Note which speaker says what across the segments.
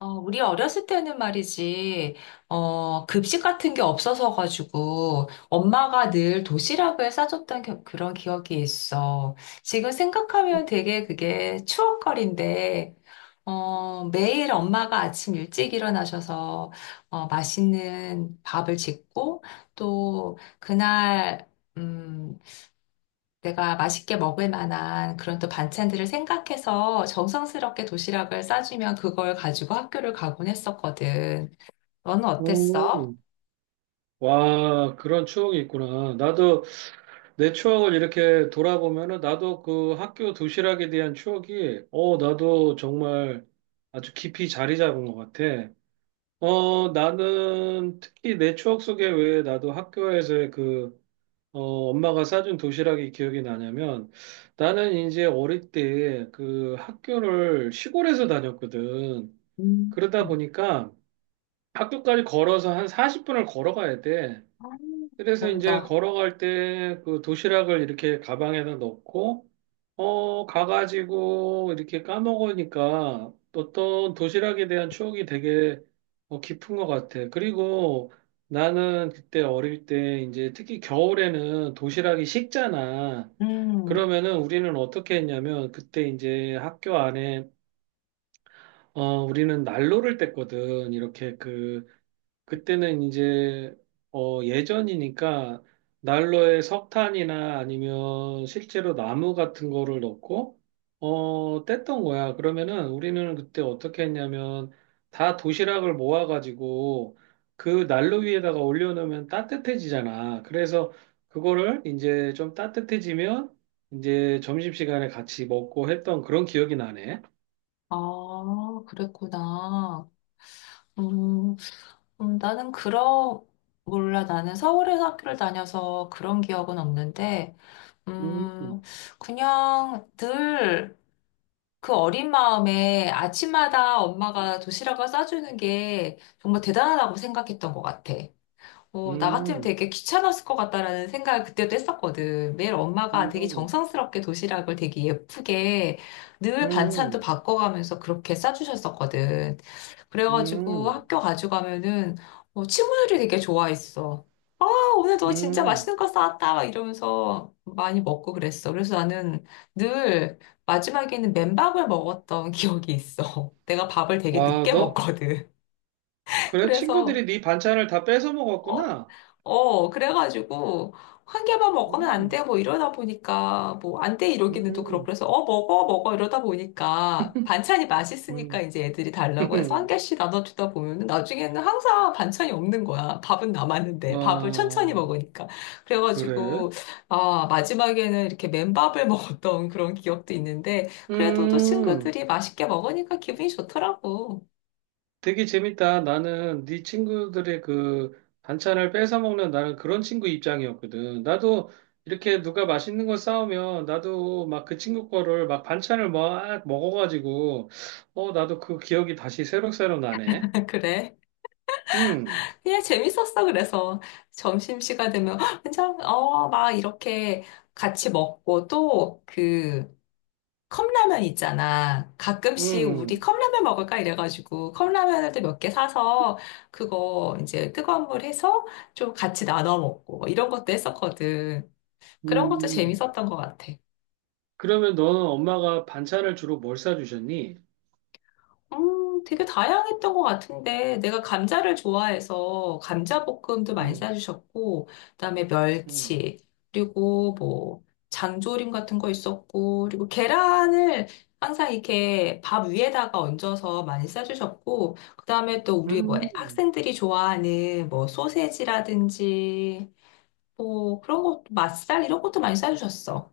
Speaker 1: 우리 어렸을 때는 말이지, 급식 같은 게 없어서 가지고 엄마가 늘 도시락을 그런 기억이 있어. 지금 생각하면 되게 그게 추억거리인데, 매일 엄마가 아침 일찍 일어나셔서 맛있는 밥을 짓고 또 그날 음, 내가 맛있게 먹을 만한 그런 또 반찬들을 생각해서 정성스럽게 도시락을 싸주면 그걸 가지고 학교를 가곤 했었거든. 너는 어땠어?
Speaker 2: 음, 와, 그런 추억이 있구나. 나도 내 추억을 이렇게 돌아보면은 나도 그 학교 도시락에 대한 추억이, 나도 정말 아주 깊이 자리 잡은 것 같아. 나는 특히 내 추억 속에 왜 나도 학교에서의 그, 어, 엄마가 싸준 도시락이 기억이 나냐면 나는 이제 어릴 때 그 학교를 시골에서 다녔거든.
Speaker 1: 음.
Speaker 2: 그러다 보니까 학교까지 걸어서 한 40분을 걸어가야 돼.
Speaker 1: 아,
Speaker 2: 그래서 이제
Speaker 1: 몰다.
Speaker 2: 걸어갈 때 그 도시락을 이렇게 가방에다 넣고, 가가지고 이렇게 까먹으니까 어떤 도시락에 대한 추억이 되게 깊은 것 같아. 그리고 나는 그때 어릴 때 이제 특히 겨울에는 도시락이 식잖아.
Speaker 1: 음.
Speaker 2: 그러면은 우리는 어떻게 했냐면 그때 이제 학교 안에 우리는 난로를 뗐거든. 이렇게 그 그때는 이제 예전이니까 난로에 석탄이나 아니면 실제로 나무 같은 거를 넣고 뗐던 거야. 그러면은 우리는 그때 어떻게 했냐면 다 도시락을 모아가지고 그 난로 위에다가 올려놓으면 따뜻해지잖아. 그래서 그거를 이제 좀 따뜻해지면 이제 점심시간에 같이 먹고 했던 그런 기억이 나네.
Speaker 1: 아, 그랬구나. 음, 나는 그런, 몰라. 나는 서울에서 학교를 다녀서 그런 기억은 없는데,
Speaker 2: 음,
Speaker 1: 음, 그냥 늘, 그 어린 마음에 아침마다 엄마가 도시락을 싸주는 게 정말 대단하다고 생각했던 것 같아. 나 같으면
Speaker 2: 음,
Speaker 1: 되게 귀찮았을 것 같다라는 생각을 그때도 했었거든. 매일 엄마가 되게
Speaker 2: 음,
Speaker 1: 정성스럽게 도시락을 되게 예쁘게 늘 반찬도
Speaker 2: 음,
Speaker 1: 바꿔가면서 그렇게 싸주셨었거든. 그래가지고
Speaker 2: 음.
Speaker 1: 학교 가져가면은 친구들이 되게 좋아했어. 오늘 너 진짜
Speaker 2: 음,
Speaker 1: 맛있는 거 싸왔다 막 이러면서 많이 먹고 그랬어. 그래서 나는 늘 마지막에는 맨밥을 먹었던 기억이 있어. 내가 밥을 되게
Speaker 2: 와,
Speaker 1: 늦게
Speaker 2: 너,
Speaker 1: 먹거든.
Speaker 2: 그래,
Speaker 1: 그래서
Speaker 2: 친구들이 네 반찬을 다 뺏어
Speaker 1: 어,
Speaker 2: 먹었구나.
Speaker 1: 그래가지고, 한 개만 먹으면 안
Speaker 2: 음,
Speaker 1: 돼, 뭐 이러다 보니까, 뭐 안 돼 이러기는 또 그렇고,
Speaker 2: 음,
Speaker 1: 그래서, 먹어, 먹어 이러다 보니까, 반찬이 맛있으니까
Speaker 2: 음.
Speaker 1: 이제 애들이 달라고 해서 한 개씩 나눠주다 보면은, 나중에는 항상 반찬이 없는 거야. 밥은 남았는데, 밥을 천천히
Speaker 2: 와,
Speaker 1: 먹으니까.
Speaker 2: 그래?
Speaker 1: 그래가지고, 아, 마지막에는 이렇게 맨밥을 먹었던 그런 기억도 있는데, 그래도 또
Speaker 2: 음,
Speaker 1: 친구들이 맛있게 먹으니까 기분이 좋더라고.
Speaker 2: 되게 재밌다. 나는 네 친구들의 그 반찬을 뺏어 먹는 나는 그런 친구 입장이었거든. 나도 이렇게 누가 맛있는 거 싸우면 나도 막 그 친구 거를 막 반찬을 막 먹어가지고, 나도 그 기억이 다시 새록새록 나네.
Speaker 1: 그래.
Speaker 2: 음,
Speaker 1: 그냥 재밌었어. 그래서 점심시간 되면 "헉, 괜찮 막 이렇게 같이 먹고 또 그 컵라면 있잖아. 가끔씩 우리
Speaker 2: 음,
Speaker 1: 컵라면 먹을까 이래가지고 컵라면을 또 몇 개 사서 그거 이제 뜨거운 물 해서 좀 같이 나눠 먹고 뭐 이런 것도 했었거든. 그런 것도
Speaker 2: 음.
Speaker 1: 재밌었던 것 같아.
Speaker 2: 그러면 너는 엄마가 반찬을 주로 뭘 싸주셨니?
Speaker 1: 되게 다양했던 것 같은데, 내가 감자를 좋아해서 감자볶음도 많이
Speaker 2: 음,
Speaker 1: 싸주셨고, 그다음에
Speaker 2: 음.
Speaker 1: 멸치, 그리고 뭐, 장조림 같은 거 있었고, 그리고 계란을 항상 이렇게 밥 위에다가 얹어서 많이 싸주셨고, 그다음에 또 우리 뭐
Speaker 2: 음.
Speaker 1: 학생들이 좋아하는 뭐 소세지라든지, 뭐 그런 것도 맛살 이런 것도 많이 싸주셨어.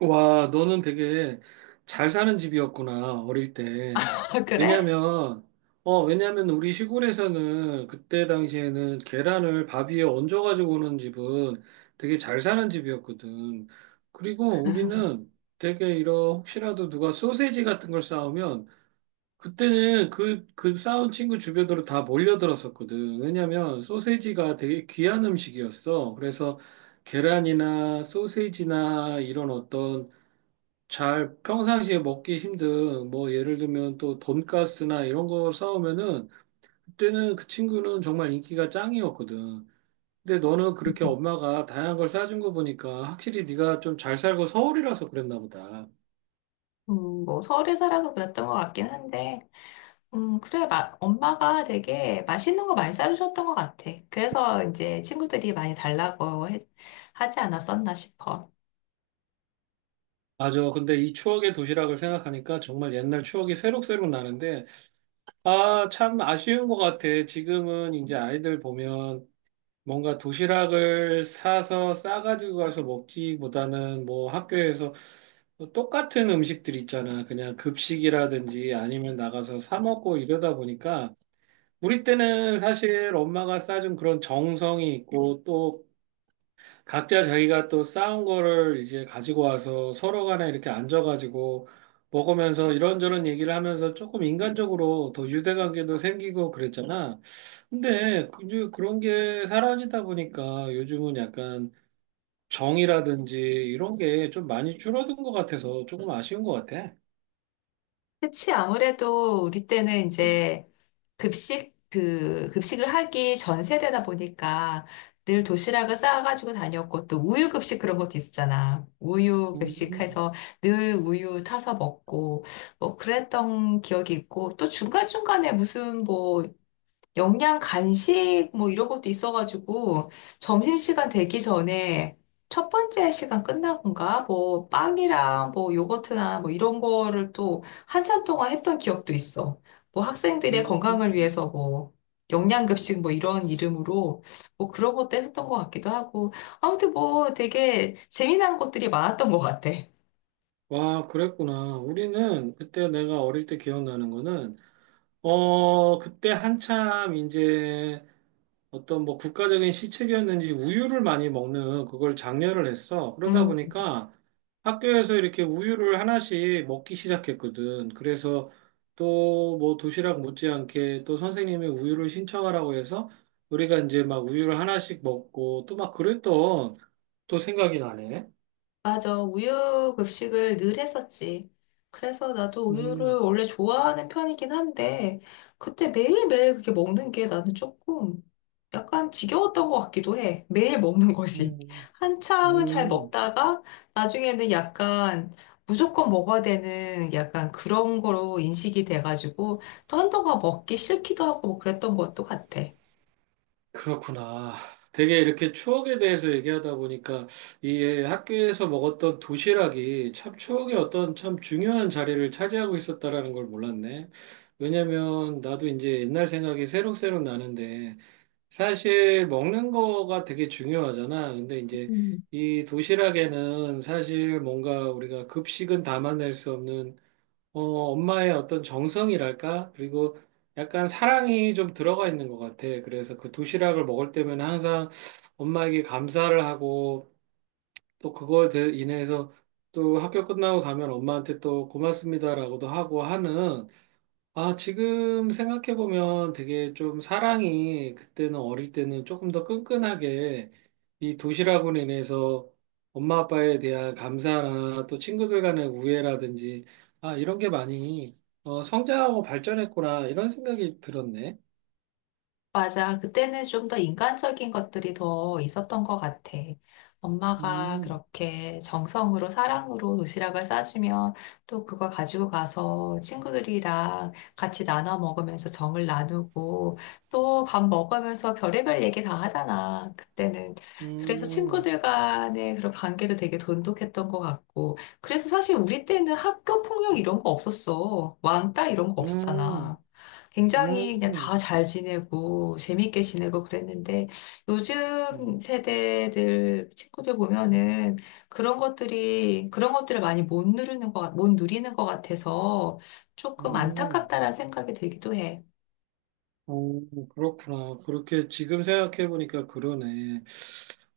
Speaker 2: 와, 너는 되게 잘 사는 집이었구나, 어릴 때.
Speaker 1: 그래?
Speaker 2: 왜냐면, 왜냐면 우리 시골에서는 그때 당시에는 계란을 밥 위에 얹어가지고 오는 집은 되게 잘 사는 집이었거든. 그리고 우리는 되게 이런 혹시라도 누가 소세지 같은 걸 싸오면 그때는 그 싸운 친구 주변으로 다 몰려들었었거든. 왜냐면 소세지가 되게 귀한 음식이었어. 그래서 계란이나 소세지나 이런 어떤 잘 평상시에 먹기 힘든 뭐 예를 들면 또 돈가스나 이런 거 싸우면은 그때는 그 친구는 정말 인기가 짱이었거든. 근데 너는 그렇게 엄마가 다양한 걸 싸준 거 보니까 확실히 네가 좀 잘 살고 서울이라서 그랬나 보다.
Speaker 1: 뭐 서울에 살아서 그랬던 것 같긴 한데, 그래, 마, 엄마가 되게 맛있는 거 많이 싸주셨던 것 같아. 그래서 이제 친구들이 많이 하지 않았었나 싶어.
Speaker 2: 맞아. 근데 이 추억의 도시락을 생각하니까 정말 옛날 추억이 새록새록 나는데 아, 참 아쉬운 것 같아. 지금은 이제 아이들 보면 뭔가 도시락을 사서 싸가지고 가서 먹기보다는 뭐 학교에서 똑같은 음식들 있잖아. 그냥 급식이라든지 아니면 나가서 사 먹고 이러다 보니까 우리 때는 사실 엄마가 싸준 그런 정성이 있고 또 각자 자기가 또 싸운 거를 이제 가지고 와서 서로 간에 이렇게 앉아가지고 먹으면서 이런저런 얘기를 하면서 조금 인간적으로 더 유대관계도 생기고 그랬잖아. 근데 이제 그런 게 사라지다 보니까 요즘은 약간 정이라든지 이런 게 좀 많이 줄어든 것 같아서 조금 아쉬운 것 같아.
Speaker 1: 그치, 아무래도 우리 때는 이제 급식을 하기 전 세대다 보니까 늘 도시락을 싸가지고 다녔고 또 우유 급식 그런 것도 있었잖아. 우유
Speaker 2: 음,
Speaker 1: 급식해서 늘 우유 타서 먹고 뭐 그랬던 기억이 있고 또 중간중간에 무슨 뭐 영양 간식 뭐 이런 것도 있어가지고 점심시간 되기 전에 첫 번째 시간 끝나고인가 뭐 빵이랑 뭐 요거트나 뭐 이런 거를 또 한참 동안 했던 기억도 있어. 뭐 학생들의
Speaker 2: 음.
Speaker 1: 건강을 위해서 뭐 영양급식 뭐 이런 이름으로 뭐 그런 것도 했었던 것 같기도 하고 아무튼 뭐 되게 재미난 것들이 많았던 것 같아.
Speaker 2: 와, 그랬구나. 우리는 그때 내가 어릴 때 기억나는 거는, 그때 한참 이제 어떤 뭐 국가적인 시책이었는지 우유를 많이 먹는 그걸 장려를 했어. 그러다
Speaker 1: 음.
Speaker 2: 보니까 학교에서 이렇게 우유를 하나씩 먹기 시작했거든. 그래서 또 뭐 도시락 못지않게 또 선생님이 우유를 신청하라고 해서 우리가 이제 막 우유를 하나씩 먹고 또 막 그랬던 또 생각이 나네.
Speaker 1: 맞아. 우유 급식을 늘 했었지. 그래서 나도 우유를
Speaker 2: 음,
Speaker 1: 원래 좋아하는 편이긴 한데, 그때 매일매일 그게 먹는 게 나는 조금 약간 지겨웠던 것 같기도 해. 매일 먹는 것이.
Speaker 2: 음,
Speaker 1: 한참은 잘
Speaker 2: 음.
Speaker 1: 먹다가, 나중에는 약간 무조건 먹어야 되는 약간 그런 거로 인식이 돼가지고, 또 한동안 먹기 싫기도 하고 뭐 그랬던 것도 같아.
Speaker 2: 그렇구나. 되게 이렇게 추억에 대해서 얘기하다 보니까 이 학교에서 먹었던 도시락이 참 추억의 어떤 참 중요한 자리를 차지하고 있었다라는 걸 몰랐네. 왜냐면 나도 이제 옛날 생각이 새록새록 나는데 사실 먹는 거가 되게 중요하잖아. 근데 이제 이 도시락에는 사실 뭔가 우리가 급식은 담아낼 수 없는 어, 엄마의 어떤 정성이랄까? 그리고 약간 사랑이 좀 들어가 있는 것 같아. 그래서 그 도시락을 먹을 때면 항상 엄마에게 감사를 하고 또 그거에 대해 인해서 또 학교 끝나고 가면 엄마한테 또 고맙습니다라고도 하고 하는 아, 지금 생각해보면 되게 좀 사랑이 그때는 어릴 때는 조금 더 끈끈하게 이 도시락으로 인해서 엄마 아빠에 대한 감사나 또 친구들 간의 우애라든지 아, 이런 게 많이 성장하고 발전했구나 이런 생각이 들었네.
Speaker 1: 맞아. 그때는 좀 더 인간적인 것들이 더 있었던 것 같아. 엄마가
Speaker 2: 음,
Speaker 1: 그렇게 정성으로 사랑으로 도시락을 싸주면 또 그걸 가지고 가서 친구들이랑 같이 나눠 먹으면서 정을 나누고 또 밥 먹으면서 별의별 얘기 다 하잖아. 그때는. 그래서
Speaker 2: 음,
Speaker 1: 친구들 간의 그런 관계도 되게 돈독했던 것 같고. 그래서 사실 우리 때는 학교 폭력 이런 거 없었어. 왕따 이런 거 없었잖아.
Speaker 2: 음,
Speaker 1: 굉장히 그냥 다
Speaker 2: 음,
Speaker 1: 잘 지내고 재밌게 지내고 그랬는데 요즘
Speaker 2: 음,
Speaker 1: 세대들 친구들 보면은 그런 것들이 그런 것들을 많이 못 누리는 것 같아서 조금
Speaker 2: 음.
Speaker 1: 안타깝다라는 생각이 들기도 해.
Speaker 2: 어, 그렇구나. 그렇게 지금 생각해보니까 그러네.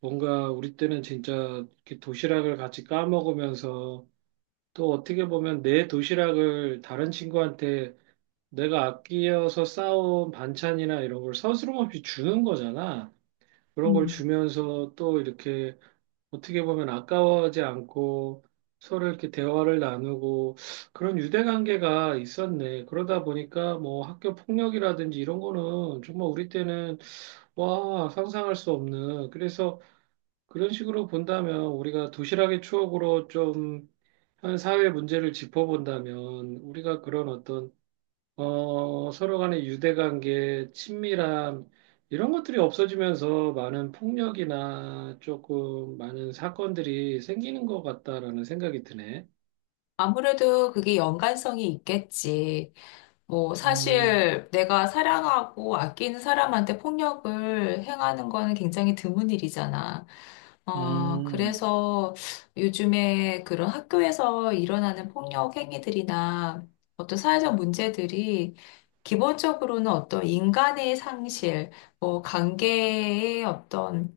Speaker 2: 뭔가 우리 때는 진짜 이렇게 도시락을 같이 까먹으면서 또 어떻게 보면 내 도시락을 다른 친구한테 내가 아끼어서 싸온 반찬이나 이런 걸 서스럼 없이 주는 거잖아. 그런 걸
Speaker 1: 음.
Speaker 2: 주면서 또 이렇게 어떻게 보면 아까워하지 않고 서로 이렇게 대화를 나누고 그런 유대 관계가 있었네. 그러다 보니까 뭐 학교 폭력이라든지 이런 거는 정말 우리 때는 와, 상상할 수 없는. 그래서 그런 식으로 본다면 우리가 도시락의 추억으로 좀 한 사회 문제를 짚어본다면 우리가 그런 어떤 서로 간의 유대관계, 친밀함, 이런 것들이 없어지면서 많은 폭력이나 조금 많은 사건들이 생기는 것 같다라는 생각이 드네.
Speaker 1: 아무래도 그게 연관성이 있겠지. 뭐,
Speaker 2: 음,
Speaker 1: 사실 내가 사랑하고 아끼는 사람한테 폭력을 행하는 거는 굉장히 드문 일이잖아.
Speaker 2: 음,
Speaker 1: 그래서 요즘에 그런 학교에서 일어나는 폭력 행위들이나 어떤 사회적 문제들이 기본적으로는 어떤 인간의 상실, 뭐, 관계의 어떤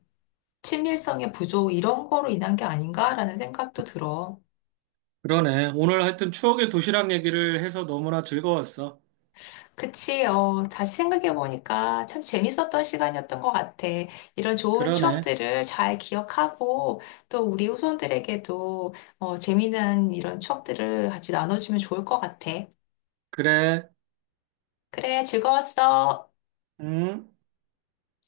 Speaker 1: 친밀성의 부족, 이런 거로 인한 게 아닌가라는 생각도 들어.
Speaker 2: 그러네. 오늘 하여튼 추억의 도시락 얘기를 해서 너무나 즐거웠어.
Speaker 1: 그치, 어, 다시 생각해보니까 참 재밌었던 시간이었던 것 같아. 이런 좋은
Speaker 2: 그러네.
Speaker 1: 추억들을 잘 기억하고 또 우리 후손들에게도 어, 재미난 이런 추억들을 같이 나눠주면 좋을 것 같아.
Speaker 2: 그래.
Speaker 1: 그래, 즐거웠어.
Speaker 2: 음.